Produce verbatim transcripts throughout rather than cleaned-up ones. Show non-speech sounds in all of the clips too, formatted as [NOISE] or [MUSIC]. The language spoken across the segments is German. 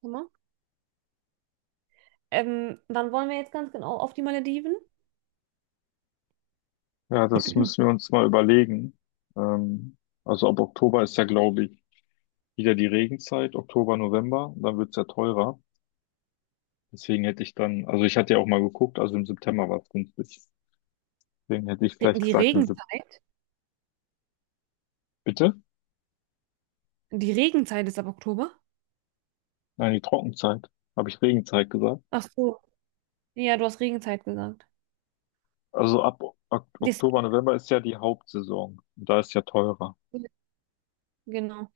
Guck mal. Ähm, wann wollen wir jetzt ganz genau auf die Malediven? Ja, das müssen wir [CLEARS THROAT] uns mal überlegen. Ähm, also ab Oktober ist ja, glaube ich, wieder die Regenzeit, Oktober, November, dann wird's ja teurer. Deswegen hätte ich dann, also ich hatte ja auch mal geguckt, also im September war's günstig. Deswegen hätte ich Die vielleicht die gesagt, im Sep- Regenzeit? bitte? Die Regenzeit ist ab Oktober? Nein, die Trockenzeit. Habe ich Regenzeit gesagt? Ach so. Ja, du hast Regenzeit gesagt. Also ab O- Ok- Das, Oktober, November ist ja die Hauptsaison. Und da ist ja teurer. genau.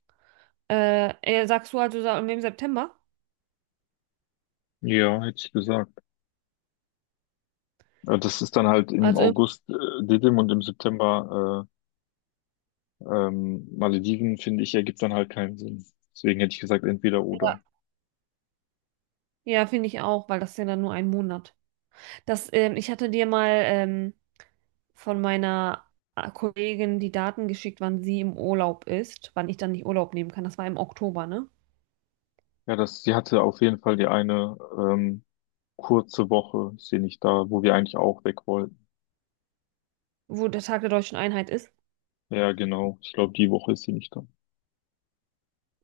Äh, äh, sagst du also sa- im September? Ja, hätte ich gesagt. Äh, Das ist dann halt im Also, im- August äh, Didim und im September äh, Ähm, Malediven, finde ich, ergibt dann halt keinen Sinn. Deswegen hätte ich gesagt, entweder oder. ja, ja finde ich auch, weil das ist ja dann nur ein Monat. Das, ähm, ich hatte dir mal ähm, von meiner äh, Kollegin die Daten geschickt, wann sie im Urlaub ist, wann ich dann nicht Urlaub nehmen kann. Das war im Oktober, ne? Ja, das, sie hatte auf jeden Fall die eine ähm, kurze Woche, ist sie nicht da, wo wir eigentlich auch weg wollten. Wo der Tag der Deutschen Einheit ist. Ja, genau. Ich glaube, die Woche ist sie nicht da.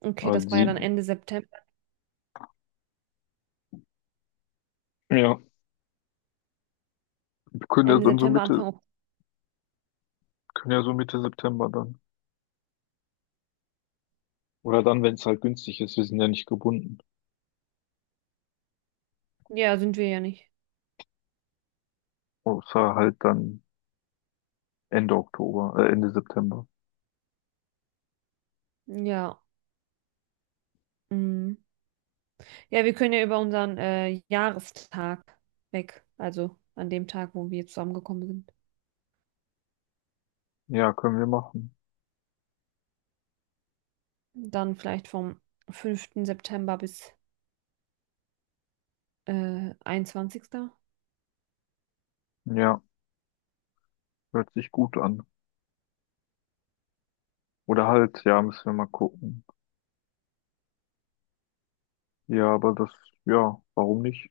Okay, Aber das war ja sie, dann Ende September. ja, wir können ja Ende dann so September, Mitte, Anfang Oktober. können ja so Mitte September dann. Oder dann, wenn es halt günstig ist, wir sind ja nicht gebunden. Ja, sind wir ja nicht. Außer halt dann Ende Oktober, äh, Ende September. Ja. Mhm. Ja, wir können ja über unseren äh, Jahrestag weg. Also an dem Tag, wo wir zusammengekommen sind. Ja, können wir machen. Dann vielleicht vom fünften September bis äh, einundzwanzigsten. Ja, hört sich gut an. Oder halt, ja, müssen wir mal gucken. Ja, aber das, ja, warum nicht?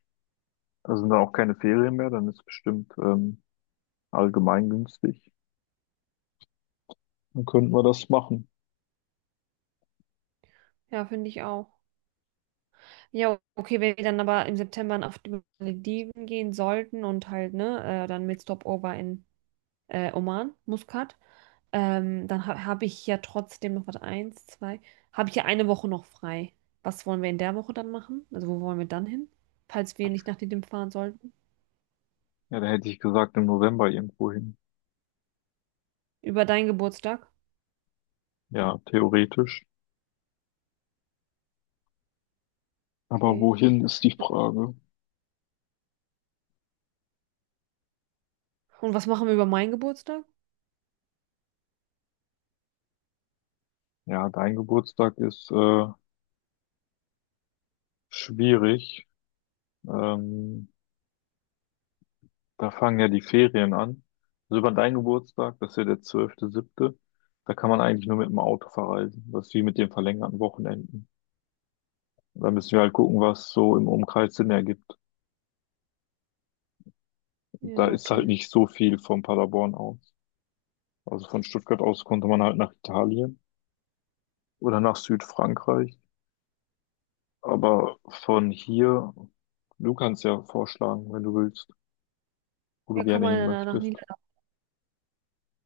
Da sind dann auch keine Ferien mehr, dann ist es bestimmt ähm, allgemein günstig. Dann könnten wir das machen. Ja, finde ich auch. Ja, okay, wenn wir dann aber im September auf die Malediven gehen sollten und halt, ne, äh, dann mit Stopover in äh, Oman, Muscat, ähm, dann ha habe ich ja trotzdem noch, was eins, zwei, habe ich ja eine Woche noch frei. Was wollen wir in der Woche dann machen? Also wo wollen wir dann hin? Falls wir nicht nach Didim fahren sollten. Ja, da hätte ich gesagt, im November irgendwo hin. Über deinen Geburtstag? Ja, theoretisch. Aber Okay. wohin ist die Ja. Frage? Und was machen wir über meinen Geburtstag? Ja, dein Geburtstag ist äh, schwierig. Ähm, Da fangen ja die Ferien an. Also über deinen Geburtstag, das ist ja der zwölfte siebte, da kann man eigentlich nur mit dem Auto verreisen. Das ist wie mit den verlängerten Wochenenden. Da müssen wir halt gucken, was so im Umkreis Sinn ergibt. Ja, Da ist halt okay. nicht so viel von Paderborn aus. Also von Stuttgart aus konnte man halt nach Italien oder nach Südfrankreich. Aber von hier, du kannst ja vorschlagen, wenn du willst, wo du Ja, kann gerne man hin dann nach möchtest. Niedersachsen.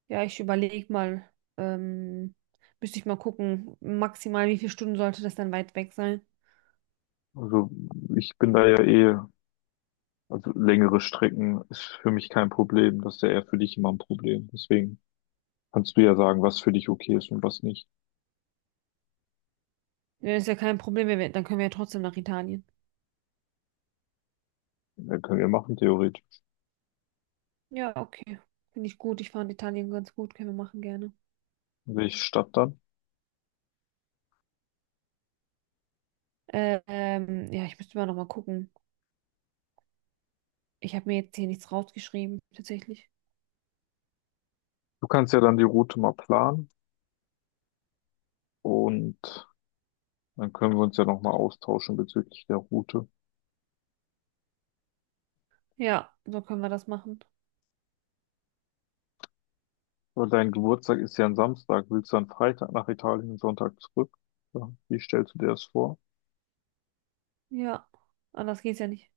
Ja, ich überlege mal, ähm, müsste ich mal gucken, maximal wie viele Stunden sollte das dann weit weg sein? Also ich bin da ja eh, also längere Strecken ist für mich kein Problem. Das ist ja eher für dich immer ein Problem. Deswegen kannst du ja sagen, was für dich okay ist und was nicht. Ja, ist ja kein Problem, wenn wir, dann können wir ja trotzdem nach Italien. Ja, können wir machen, theoretisch. Ja, okay. Finde ich gut. Ich fand Italien ganz gut. Können wir machen gerne. Welche Stadt dann? Äh, Ähm, ja, ich müsste mal nochmal gucken. Ich habe mir jetzt hier nichts rausgeschrieben, tatsächlich. Du kannst ja dann die Route mal planen und dann können wir uns ja nochmal austauschen bezüglich der Route. Ja, so können wir das machen. Aber dein Geburtstag ist ja ein Samstag. Willst du dann Freitag nach Italien und Sonntag zurück? Ja, wie stellst du dir das vor? Ja, anders geht's ja nicht.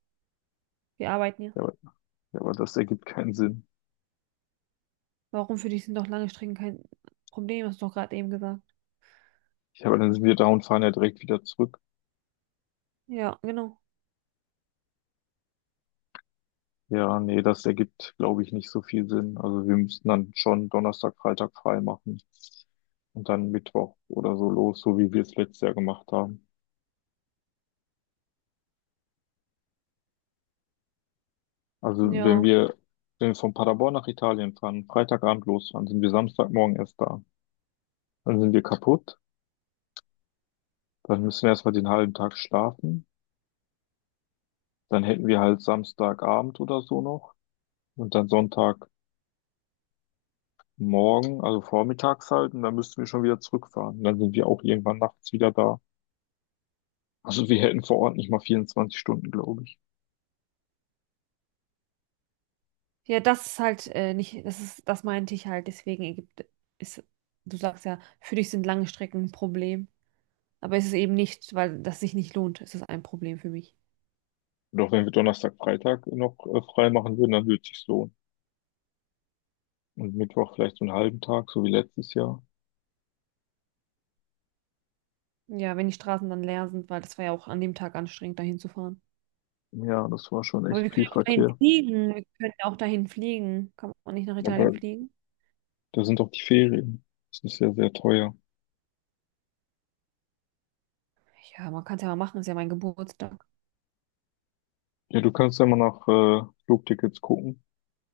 Wir arbeiten ja. Ja, aber, ja, aber das ergibt keinen Sinn. Warum für dich sind doch lange Strecken kein Problem, hast du doch gerade eben gesagt. Ja, aber dann sind wir da und fahren ja direkt wieder zurück. Ja, genau. Ja, nee, das ergibt, glaube ich, nicht so viel Sinn. Also wir müssten dann schon Donnerstag, Freitag frei machen und dann Mittwoch oder so los, so wie wir es letztes Jahr gemacht haben. Also wenn Ja. wir, wenn wir von Paderborn nach Italien fahren, Freitagabend losfahren, sind wir Samstagmorgen erst da. Dann sind wir kaputt. Dann müssen wir erstmal den halben Tag schlafen. Dann hätten wir halt Samstagabend oder so noch. Und dann Sonntagmorgen, also vormittags halt. Und dann müssten wir schon wieder zurückfahren. Und dann sind wir auch irgendwann nachts wieder da. Also wir hätten vor Ort nicht mal vierundzwanzig Stunden, glaube ich. Ja, das ist halt äh, nicht, das ist, das meinte ich halt, deswegen Ägypten ist, du sagst ja, für dich sind lange Strecken ein Problem. Aber es ist eben nicht, weil das sich nicht lohnt, ist es ein Problem für mich. Doch wenn wir Donnerstag, Freitag noch äh, frei machen würden, dann würde es sich lohnen. Und Mittwoch vielleicht so einen halben Tag, so wie letztes Jahr. Ja, wenn die Straßen dann leer sind, weil das war ja auch an dem Tag anstrengend, dahin zu fahren. Ja, das war schon Aber echt wir können viel ja auch dahin Verkehr. fliegen. Wir können ja auch dahin fliegen. Kann man nicht nach Aber Italien fliegen? da sind doch die Ferien. Das ist ja sehr teuer. Ja, man kann es ja mal machen, ist ja mein Geburtstag. Ja, du kannst ja mal nach äh, Flugtickets gucken.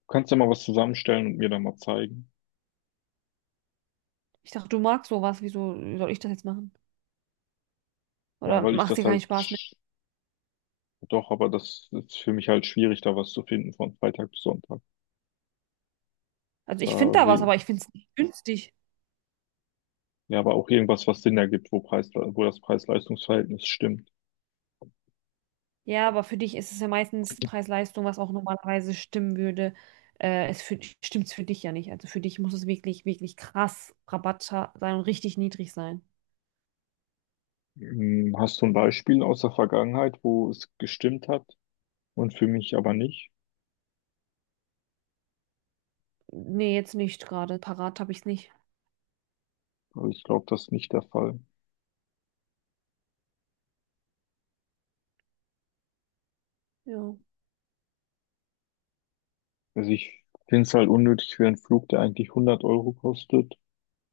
Kannst du mal was zusammenstellen und mir dann mal zeigen? Ich dachte, du magst sowas, wieso soll ich das jetzt machen? Ja, Oder weil ich macht das dir keinen halt Spaß mehr? sch- doch, aber das ist für mich halt schwierig, da was zu finden von Freitag bis Sonntag. Also ich finde Da da was, sehe aber ich finde es nicht günstig. Ja, aber auch irgendwas, was Sinn ergibt, wo Preis, wo das Preis-Leistungs-Verhältnis stimmt. Ja, aber für dich ist es ja meistens Preis-Leistung, was auch normalerweise stimmen würde. Äh, es für, stimmt es für dich ja nicht. Also für dich muss es wirklich, wirklich krass Rabatt ha- sein und richtig niedrig sein. Hm, hast du ein Beispiel aus der Vergangenheit, wo es gestimmt hat und für mich aber nicht? Nee, jetzt nicht gerade. Parat habe ich es nicht. Weil ich glaube, das ist nicht der Fall. Ja, Also ich finde es halt unnötig für einen Flug, der eigentlich hundert Euro kostet,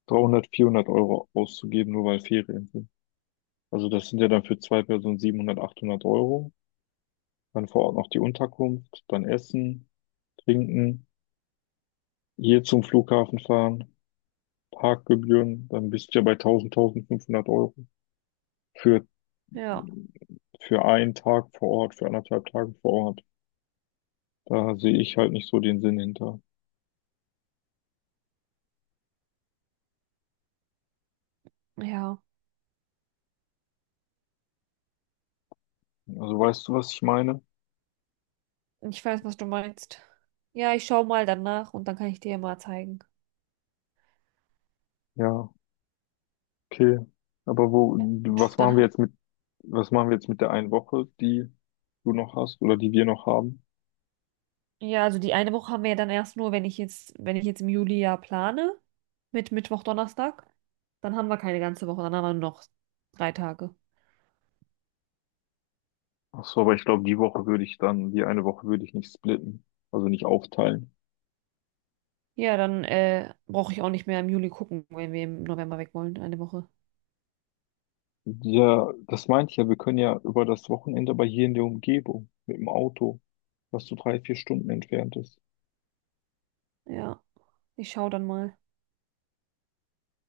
dreihundert, vierhundert Euro auszugeben, nur weil Ferien sind. Also das sind ja dann für zwei Personen siebenhundert, achthundert Euro. Dann vor Ort noch die Unterkunft, dann Essen, Trinken, hier zum Flughafen fahren, Parkgebühren, dann bist du ja bei tausend, tausendfünfhundert Euro für, ja, für einen Tag vor Ort, für anderthalb Tage vor Ort. Da sehe ich halt nicht so den Sinn hinter. ja. Also weißt du, was ich meine? Ich weiß, was du meinst. Ja, ich schaue mal danach und dann kann ich dir ja mal zeigen. Ja, okay. Aber wo, Und was dann, machen wir haben- jetzt mit, was machen wir jetzt mit der einen Woche, die du noch hast oder die wir noch haben? ja, also die eine Woche haben wir ja dann erst nur, wenn ich jetzt, wenn ich jetzt im Juli ja plane, mit Mittwoch, Donnerstag, dann haben wir keine ganze Woche, dann haben wir nur noch drei Tage. Ach so, aber ich glaube, die Woche würde ich dann, die eine Woche würde ich nicht splitten, also nicht aufteilen. Ja, dann äh, brauche ich auch nicht mehr im Juli gucken, wenn wir im November weg wollen, eine Woche. Ja, das meinte ich ja, wir können ja über das Wochenende aber hier in der Umgebung mit dem Auto, was so drei, vier Stunden entfernt ist. Ja, ich schaue dann mal.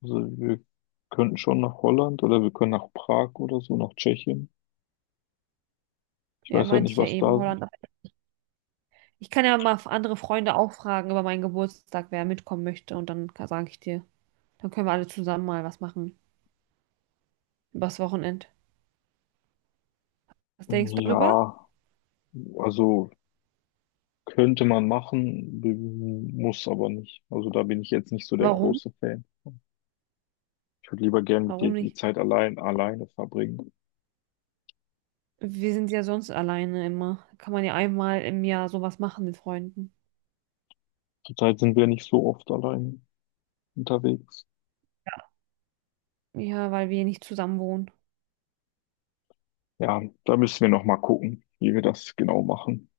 Also wir könnten schon nach Holland oder wir können nach Prag oder so, nach Tschechien. Ich Ja, weiß halt meinte nicht, ich ja was eben, da, Holland. Ich kann ja mal andere Freunde auch fragen über meinen Geburtstag, wer mitkommen möchte. Und dann sage ich dir, dann können wir alle zusammen mal was machen. Übers Wochenend. Was denkst du darüber? ja, also könnte man machen, b- muss aber nicht. Also da bin ich jetzt nicht so der Warum? große Fan. Ich würde lieber gern mit dir Warum die nicht? Zeit allein, alleine verbringen. Wir sind ja sonst alleine immer. Kann man ja einmal im Jahr sowas machen mit Freunden. Zurzeit sind wir nicht so oft allein unterwegs. Ja, weil wir nicht zusammen wohnen. Ja, da müssen wir noch mal gucken, wie wir das genau machen.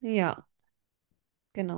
Ja, genau.